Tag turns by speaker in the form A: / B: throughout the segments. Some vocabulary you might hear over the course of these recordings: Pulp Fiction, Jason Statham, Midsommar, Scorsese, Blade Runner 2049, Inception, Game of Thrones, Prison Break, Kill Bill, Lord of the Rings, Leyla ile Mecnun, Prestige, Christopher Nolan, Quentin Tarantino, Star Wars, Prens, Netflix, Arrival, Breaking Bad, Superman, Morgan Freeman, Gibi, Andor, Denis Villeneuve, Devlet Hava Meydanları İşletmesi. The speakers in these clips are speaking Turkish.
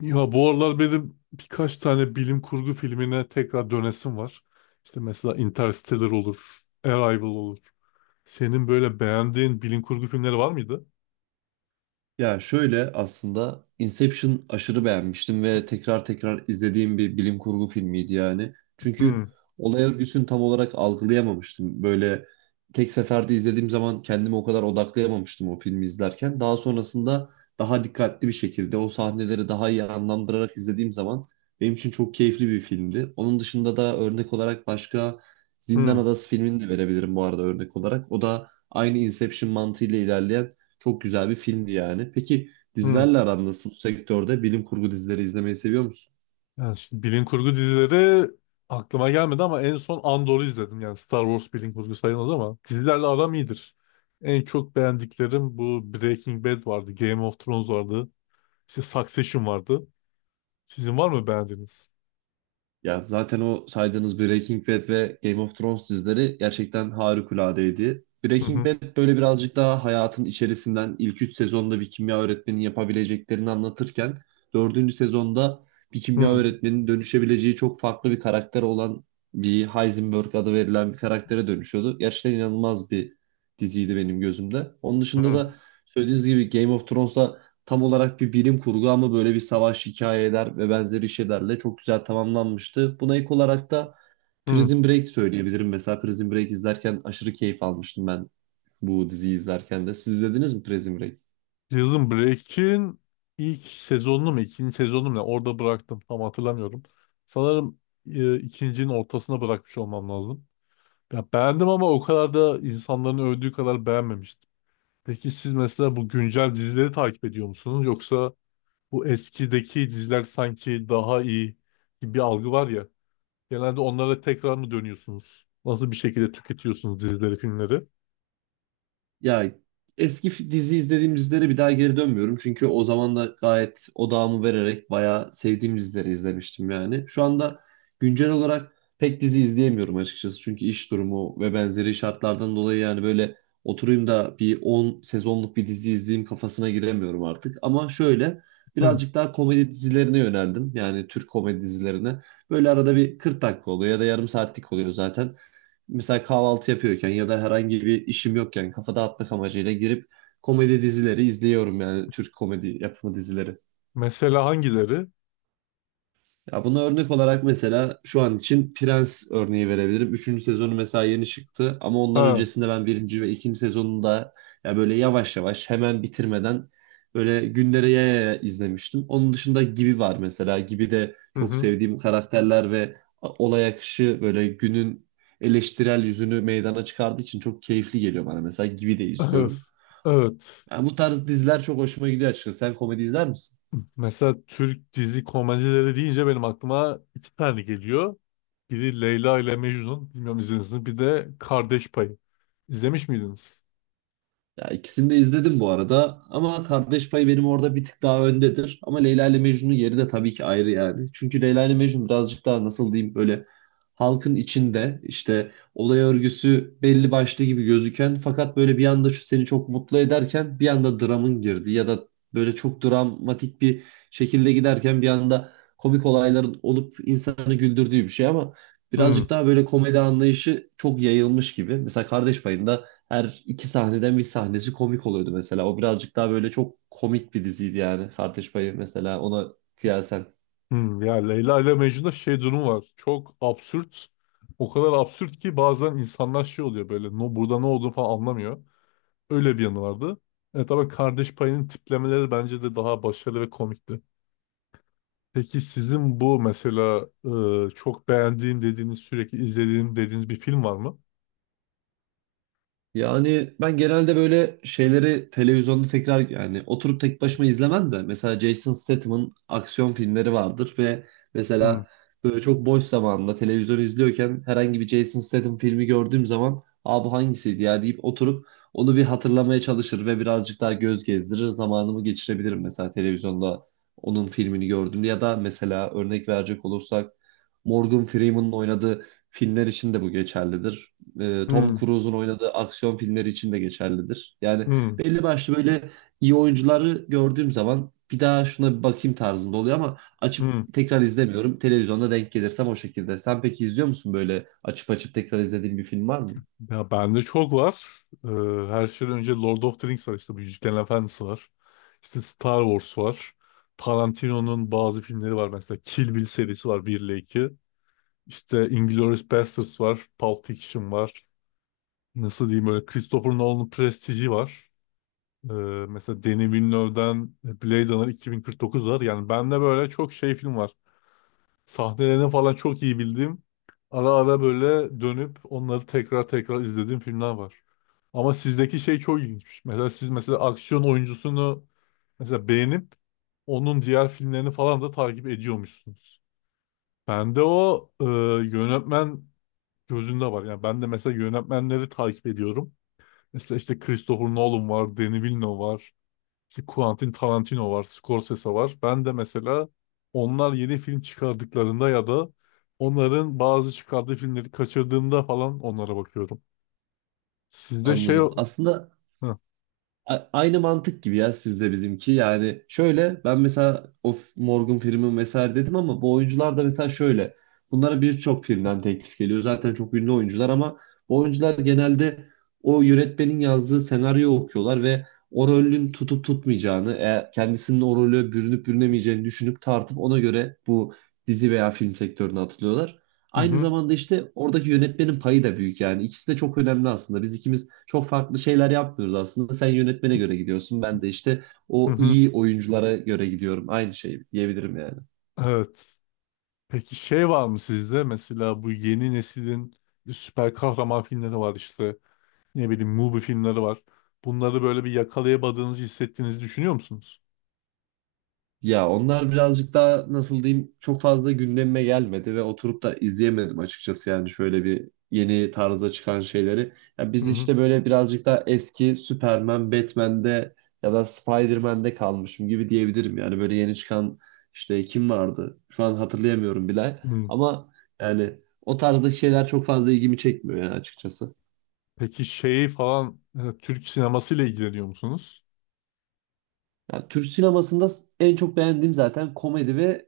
A: Ya bu aralar benim birkaç tane bilim kurgu filmine tekrar dönesim var. İşte mesela Interstellar olur, Arrival olur. Senin böyle beğendiğin bilim kurgu filmleri var mıydı?
B: Ya şöyle aslında Inception aşırı beğenmiştim ve tekrar tekrar izlediğim bir bilim kurgu filmiydi yani.
A: Hmm,
B: Çünkü olay örgüsünü tam olarak algılayamamıştım. Böyle tek seferde izlediğim zaman kendimi o kadar odaklayamamıştım o filmi izlerken. Daha sonrasında daha dikkatli bir şekilde o sahneleri daha iyi anlamlandırarak izlediğim zaman benim için çok keyifli bir filmdi. Onun dışında da örnek olarak başka Zindan
A: hmm,
B: Adası filmini de verebilirim bu arada örnek olarak. O da aynı Inception mantığıyla ilerleyen çok güzel bir filmdi yani. Peki
A: hmm.
B: dizilerle aran nasıl bu sektörde? Bilim kurgu dizileri izlemeyi seviyor musun?
A: Yani şimdi bilim kurgu dizileri aklıma gelmedi ama en son Andor'u izledim. Yani Star Wars bilim kurgu sayılmaz ama dizilerle aram iyidir. En çok beğendiklerim bu Breaking Bad vardı, Game of Thrones vardı, işte Succession vardı. Sizin var mı beğendiğiniz?
B: Ya zaten o saydığınız Breaking Bad ve Game of Thrones dizileri gerçekten harikuladeydi.
A: Hı
B: Breaking
A: hı,
B: Bad böyle birazcık daha hayatın içerisinden ilk 3 sezonda bir kimya öğretmeninin yapabileceklerini anlatırken dördüncü sezonda bir kimya
A: hı
B: öğretmeninin dönüşebileceği çok farklı bir karakter olan bir Heisenberg adı verilen bir karaktere dönüşüyordu. Gerçekten inanılmaz bir diziydi benim gözümde. Onun dışında
A: hı,
B: da söylediğiniz gibi Game of Thrones'la tam olarak bir bilim kurgu ama böyle bir savaş hikayeler ve benzeri şeylerle çok güzel tamamlanmıştı. Buna ilk olarak da
A: hı.
B: Prison Break söyleyebilirim. Mesela Prison Break izlerken aşırı keyif almıştım ben bu diziyi izlerken de. Siz izlediniz mi Prison Break?
A: Prison Break'in ilk sezonunu mu ikinci sezonunu mu ne? Orada bıraktım, tam hatırlamıyorum. Sanırım ikincinin ortasına bırakmış olmam lazım. Ya beğendim ama o kadar da insanların övdüğü kadar beğenmemiştim. Peki siz mesela bu güncel dizileri takip ediyor musunuz? Yoksa bu eskideki diziler sanki daha iyi gibi bir algı var ya. Genelde onlara tekrar mı dönüyorsunuz? Nasıl bir şekilde tüketiyorsunuz dizileri, filmleri?
B: Ya eski dizi izlediğim dizilere bir daha geri dönmüyorum. Çünkü o zaman da gayet odağımı vererek bayağı sevdiğim dizileri izlemiştim yani. Şu anda güncel olarak pek dizi izleyemiyorum açıkçası. Çünkü iş durumu ve benzeri şartlardan dolayı yani böyle oturayım da bir 10 sezonluk bir dizi izleyeyim kafasına giremiyorum artık. Ama şöyle
A: Hı.
B: birazcık daha komedi dizilerine yöneldim. Yani Türk komedi dizilerine. Böyle arada bir 40 dakika oluyor ya da yarım saatlik oluyor zaten mesela kahvaltı yapıyorken ya da herhangi bir işim yokken kafa dağıtmak amacıyla girip komedi dizileri izliyorum yani Türk komedi yapımı dizileri.
A: Mesela hangileri?
B: Ya buna örnek olarak mesela şu an için Prens örneği verebilirim. Üçüncü sezonu mesela yeni çıktı ama ondan
A: Ha.
B: öncesinde ben birinci ve ikinci sezonunda ya böyle yavaş yavaş hemen bitirmeden böyle günlere yaya yaya izlemiştim. Onun dışında Gibi var mesela. Gibi de
A: Hı
B: çok
A: hı.
B: sevdiğim karakterler ve olay akışı böyle günün eleştirel yüzünü meydana çıkardığı için çok keyifli geliyor bana. Mesela Gibi de izliyorum.
A: Evet.
B: Yani bu tarz diziler çok hoşuma gidiyor açıkçası. Sen komedi izler misin?
A: Mesela Türk dizi komedileri deyince benim aklıma iki tane geliyor. Biri Leyla ile Mecnun. Bilmiyorum, izlediniz mi? Bir de Kardeş Payı. İzlemiş miydiniz?
B: Ya ikisini de izledim bu arada ama Kardeş Payı benim orada bir tık daha öndedir. Ama Leyla ile Mecnun'un yeri de tabii ki ayrı yani. Çünkü Leyla ile Mecnun birazcık daha nasıl diyeyim böyle halkın içinde işte olay örgüsü belli başlı gibi gözüken fakat böyle bir anda şu seni çok mutlu ederken bir anda dramın girdi ya da böyle çok dramatik bir şekilde giderken bir anda komik olayların olup insanı güldürdüğü bir şey ama
A: Hmm,
B: birazcık daha böyle komedi anlayışı çok yayılmış gibi. Mesela Kardeş Payı'nda her iki sahneden bir sahnesi komik oluyordu mesela. O birazcık daha böyle çok komik bir diziydi yani. Kardeş Payı mesela ona kıyasen.
A: hmm. Ya Leyla ile Mecnun'da şey durum var. Çok absürt. O kadar absürt ki bazen insanlar şey oluyor böyle. No, burada ne olduğunu falan anlamıyor. Öyle bir yanı vardı. E tabii Kardeş Payı'nın tiplemeleri bence de daha başarılı ve komikti. Peki sizin bu mesela çok beğendiğim dediğiniz, sürekli izlediğim dediğiniz bir film var mı?
B: Yani ben genelde böyle şeyleri televizyonda tekrar yani oturup tek başıma izlemem de mesela Jason Statham'ın aksiyon filmleri vardır ve
A: Hmm.
B: mesela böyle çok boş zamanında televizyon izliyorken herhangi bir Jason Statham filmi gördüğüm zaman Aa bu hangisiydi ya deyip oturup onu bir hatırlamaya çalışır ve birazcık daha göz gezdirir zamanımı geçirebilirim mesela televizyonda onun filmini gördüğümde ya da mesela örnek verecek olursak Morgan Freeman'ın oynadığı filmler için de bu geçerlidir, Tom
A: Hmm,
B: Cruise'un oynadığı aksiyon filmleri için de geçerlidir. Yani
A: hmm,
B: belli başlı böyle iyi oyuncuları gördüğüm zaman bir daha şuna bir bakayım tarzında oluyor ama açıp
A: hmm.
B: tekrar izlemiyorum. Televizyonda denk gelirsem o şekilde. Sen peki izliyor musun böyle açıp açıp tekrar izlediğin bir film var mı?
A: Ya bende çok var. Her şeyden önce Lord of the Rings var, işte bu Yüzüklerin Efendisi var. İşte Star Wars var. Tarantino'nun bazı filmleri var, mesela Kill Bill serisi var, 1 ile 2. İşte Inglourious Basterds var. Pulp Fiction var. Nasıl diyeyim, böyle Christopher Nolan'ın Prestige'i var. Ee, Mesela Denis Villeneuve'den Blade Runner 2049 var. Yani bende böyle çok şey film var. Sahnelerini falan çok iyi bildiğim, ara ara böyle dönüp onları tekrar tekrar izlediğim filmler var. Ama sizdeki şey çok ilginçmiş. Mesela siz mesela aksiyon oyuncusunu mesela beğenip onun diğer filmlerini falan da takip ediyormuşsunuz. Bende o yönetmen gözünde var. Yani ben de mesela yönetmenleri takip ediyorum. Mesela işte Christopher Nolan var, Denis Villeneuve var. İşte Quentin Tarantino var, Scorsese var. Ben de mesela onlar yeni film çıkardıklarında ya da onların bazı çıkardığı filmleri kaçırdığımda falan onlara bakıyorum. Sizde şey.
B: Anladım. Aslında
A: Hı,
B: Aynı mantık gibi ya sizde bizimki. Yani şöyle ben mesela of Morgan Freeman vesaire dedim ama bu oyuncular da mesela şöyle. Bunlara birçok filmden teklif geliyor. Zaten çok ünlü oyuncular ama bu oyuncular genelde o yönetmenin yazdığı senaryo okuyorlar ve o rolün tutup tutmayacağını, kendisinin o rolü bürünüp bürünemeyeceğini düşünüp tartıp ona göre bu dizi veya film sektörüne atılıyorlar.
A: hı,
B: Aynı
A: hı,
B: zamanda işte oradaki yönetmenin payı da büyük yani. İkisi de çok önemli aslında. Biz ikimiz çok farklı şeyler yapmıyoruz aslında. Sen yönetmene göre gidiyorsun. Ben de işte
A: hı.
B: o
A: Hı.
B: iyi oyunculara göre gidiyorum. Aynı şey diyebilirim yani.
A: Evet. Peki şey var mı sizde? Mesela bu yeni neslin süper kahraman filmleri var işte. Ne bileyim movie filmleri var. Bunları böyle bir yakalayamadığınızı hissettiğinizi düşünüyor musunuz?
B: Ya onlar birazcık daha nasıl diyeyim çok fazla gündemime gelmedi ve oturup da izleyemedim açıkçası yani şöyle bir yeni tarzda çıkan şeyleri. Ya
A: Hı
B: biz
A: hı.
B: işte böyle birazcık daha eski Superman, Batman'de ya da Spider-Man'de kalmışım gibi diyebilirim. Yani böyle yeni çıkan işte kim vardı? Şu an hatırlayamıyorum bile.
A: Hı.
B: Ama yani o tarzdaki şeyler çok fazla ilgimi çekmiyor yani açıkçası.
A: Peki şey falan Türk sinemasıyla ilgileniyor musunuz?
B: Yani Türk sinemasında en çok beğendiğim zaten komedi ve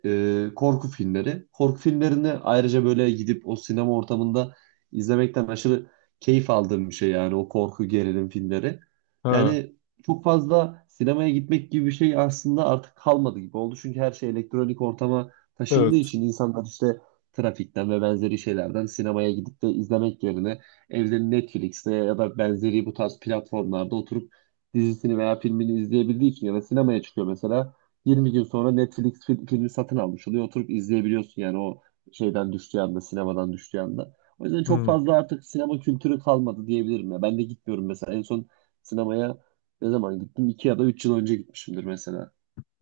B: korku filmleri. Korku filmlerini ayrıca böyle gidip o sinema ortamında izlemekten aşırı keyif aldığım bir şey yani o korku gerilim filmleri.
A: He.
B: Yani çok fazla sinemaya gitmek gibi bir şey aslında artık kalmadı gibi oldu. Çünkü her şey elektronik ortama taşındığı
A: Evet.
B: için insanlar işte trafikten ve benzeri şeylerden sinemaya gidip de izlemek yerine evde Netflix'te ya da benzeri bu tarz platformlarda oturup dizisini veya filmini izleyebildiği için ya da sinemaya çıkıyor mesela 20 gün sonra Netflix filmi satın almış oluyor. Oturup izleyebiliyorsun yani o şeyden düştüğü anda, sinemadan düştüğü anda. O yüzden çok
A: Hmm,
B: fazla artık sinema kültürü kalmadı diyebilirim ya. Ben de gitmiyorum mesela. En son sinemaya ne zaman gittim? 2 ya da 3 yıl önce gitmişimdir mesela.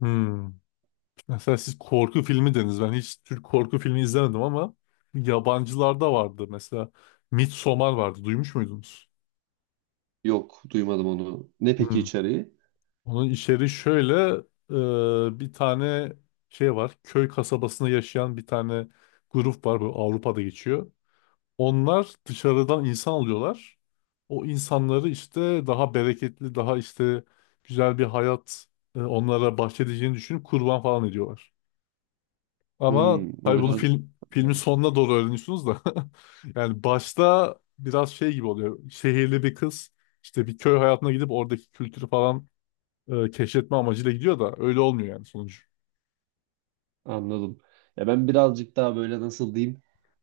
A: hmm. Mesela siz korku filmi dediniz. Ben hiç Türk korku filmi izlemedim ama yabancılarda vardı. Mesela Midsommar vardı. Duymuş muydunuz?
B: Yok, duymadım onu. Ne peki
A: Hmm.
B: içeriği?
A: Onun içeriği şöyle, bir tane şey var. Köy kasabasında yaşayan bir tane grup var. Böyle Avrupa'da geçiyor. Onlar dışarıdan insan alıyorlar. O insanları işte daha bereketli, daha işte güzel bir hayat onlara bahşedeceğini düşünüp kurban falan ediyorlar. Ama
B: Hmm, o
A: tabii bunu
B: biraz...
A: filmin sonuna doğru öğreniyorsunuz da. Yani başta biraz şey gibi oluyor. Şehirli bir kız işte bir köy hayatına gidip oradaki kültürü falan keşfetme amacıyla gidiyor da öyle olmuyor yani sonucu.
B: Anladım. Ya ben birazcık daha böyle nasıl diyeyim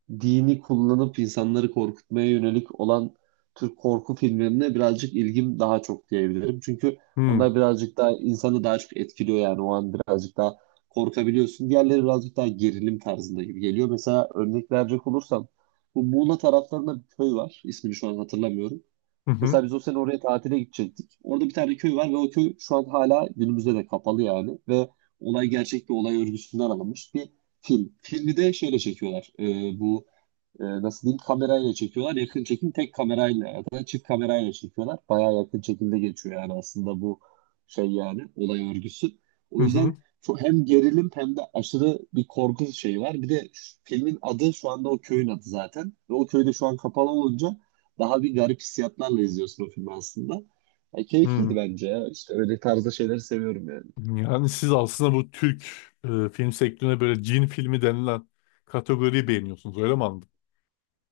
B: dini kullanıp insanları korkutmaya yönelik olan Türk korku filmlerine birazcık ilgim daha çok diyebilirim. Çünkü
A: Hmm.
B: onlar birazcık daha insanı daha çok etkiliyor yani o an birazcık daha korkabiliyorsun. Diğerleri birazcık daha gerilim tarzında gibi geliyor. Mesela örnek verecek olursam bu Muğla taraflarında bir köy var. İsmini şu an hatırlamıyorum.
A: Hı hı.
B: Mesela biz o sene oraya tatile gidecektik. Orada bir tane köy var ve o köy şu an hala günümüzde de kapalı yani. Ve olay gerçek bir olay örgüsünden alınmış bir film. Filmi de şeyle çekiyorlar. Bu nasıl diyeyim kamerayla çekiyorlar. Yakın çekim tek kamerayla ya da çift kamerayla çekiyorlar. Bayağı yakın çekimde geçiyor yani aslında bu şey yani olay örgüsü.
A: Hı
B: O
A: hı.
B: yüzden çok hem gerilim hem de aşırı bir korku şeyi var. Bir de filmin adı şu anda o köyün adı zaten. Ve o köyde şu an kapalı olunca daha bir garip hissiyatlarla izliyorsun o filmi aslında. Ya keyifliydi
A: Hı.
B: bence ya. İşte öyle tarzda şeyleri seviyorum yani.
A: Yani siz aslında bu Türk film sektörüne böyle cin filmi denilen kategoriyi beğeniyorsunuz, öyle mi?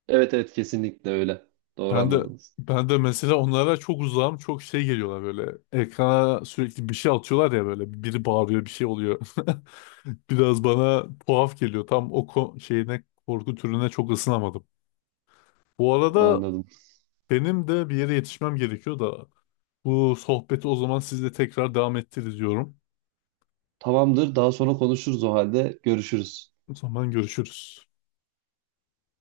B: Evet, evet, kesinlikle öyle. Doğru
A: Ben de
B: anladınız.
A: ben de mesela onlara çok uzağım. Çok şey geliyorlar böyle. Ekrana sürekli bir şey atıyorlar ya böyle. Biri bağırıyor, bir şey oluyor. Biraz bana tuhaf geliyor. Tam o şeyine, korku türüne çok ısınamadım. Bu arada
B: Anladım.
A: benim de bir yere yetişmem gerekiyor da bu sohbeti o zaman sizle tekrar devam ettiririz diyorum.
B: Tamamdır. Daha sonra konuşuruz o halde. Görüşürüz.
A: O zaman görüşürüz.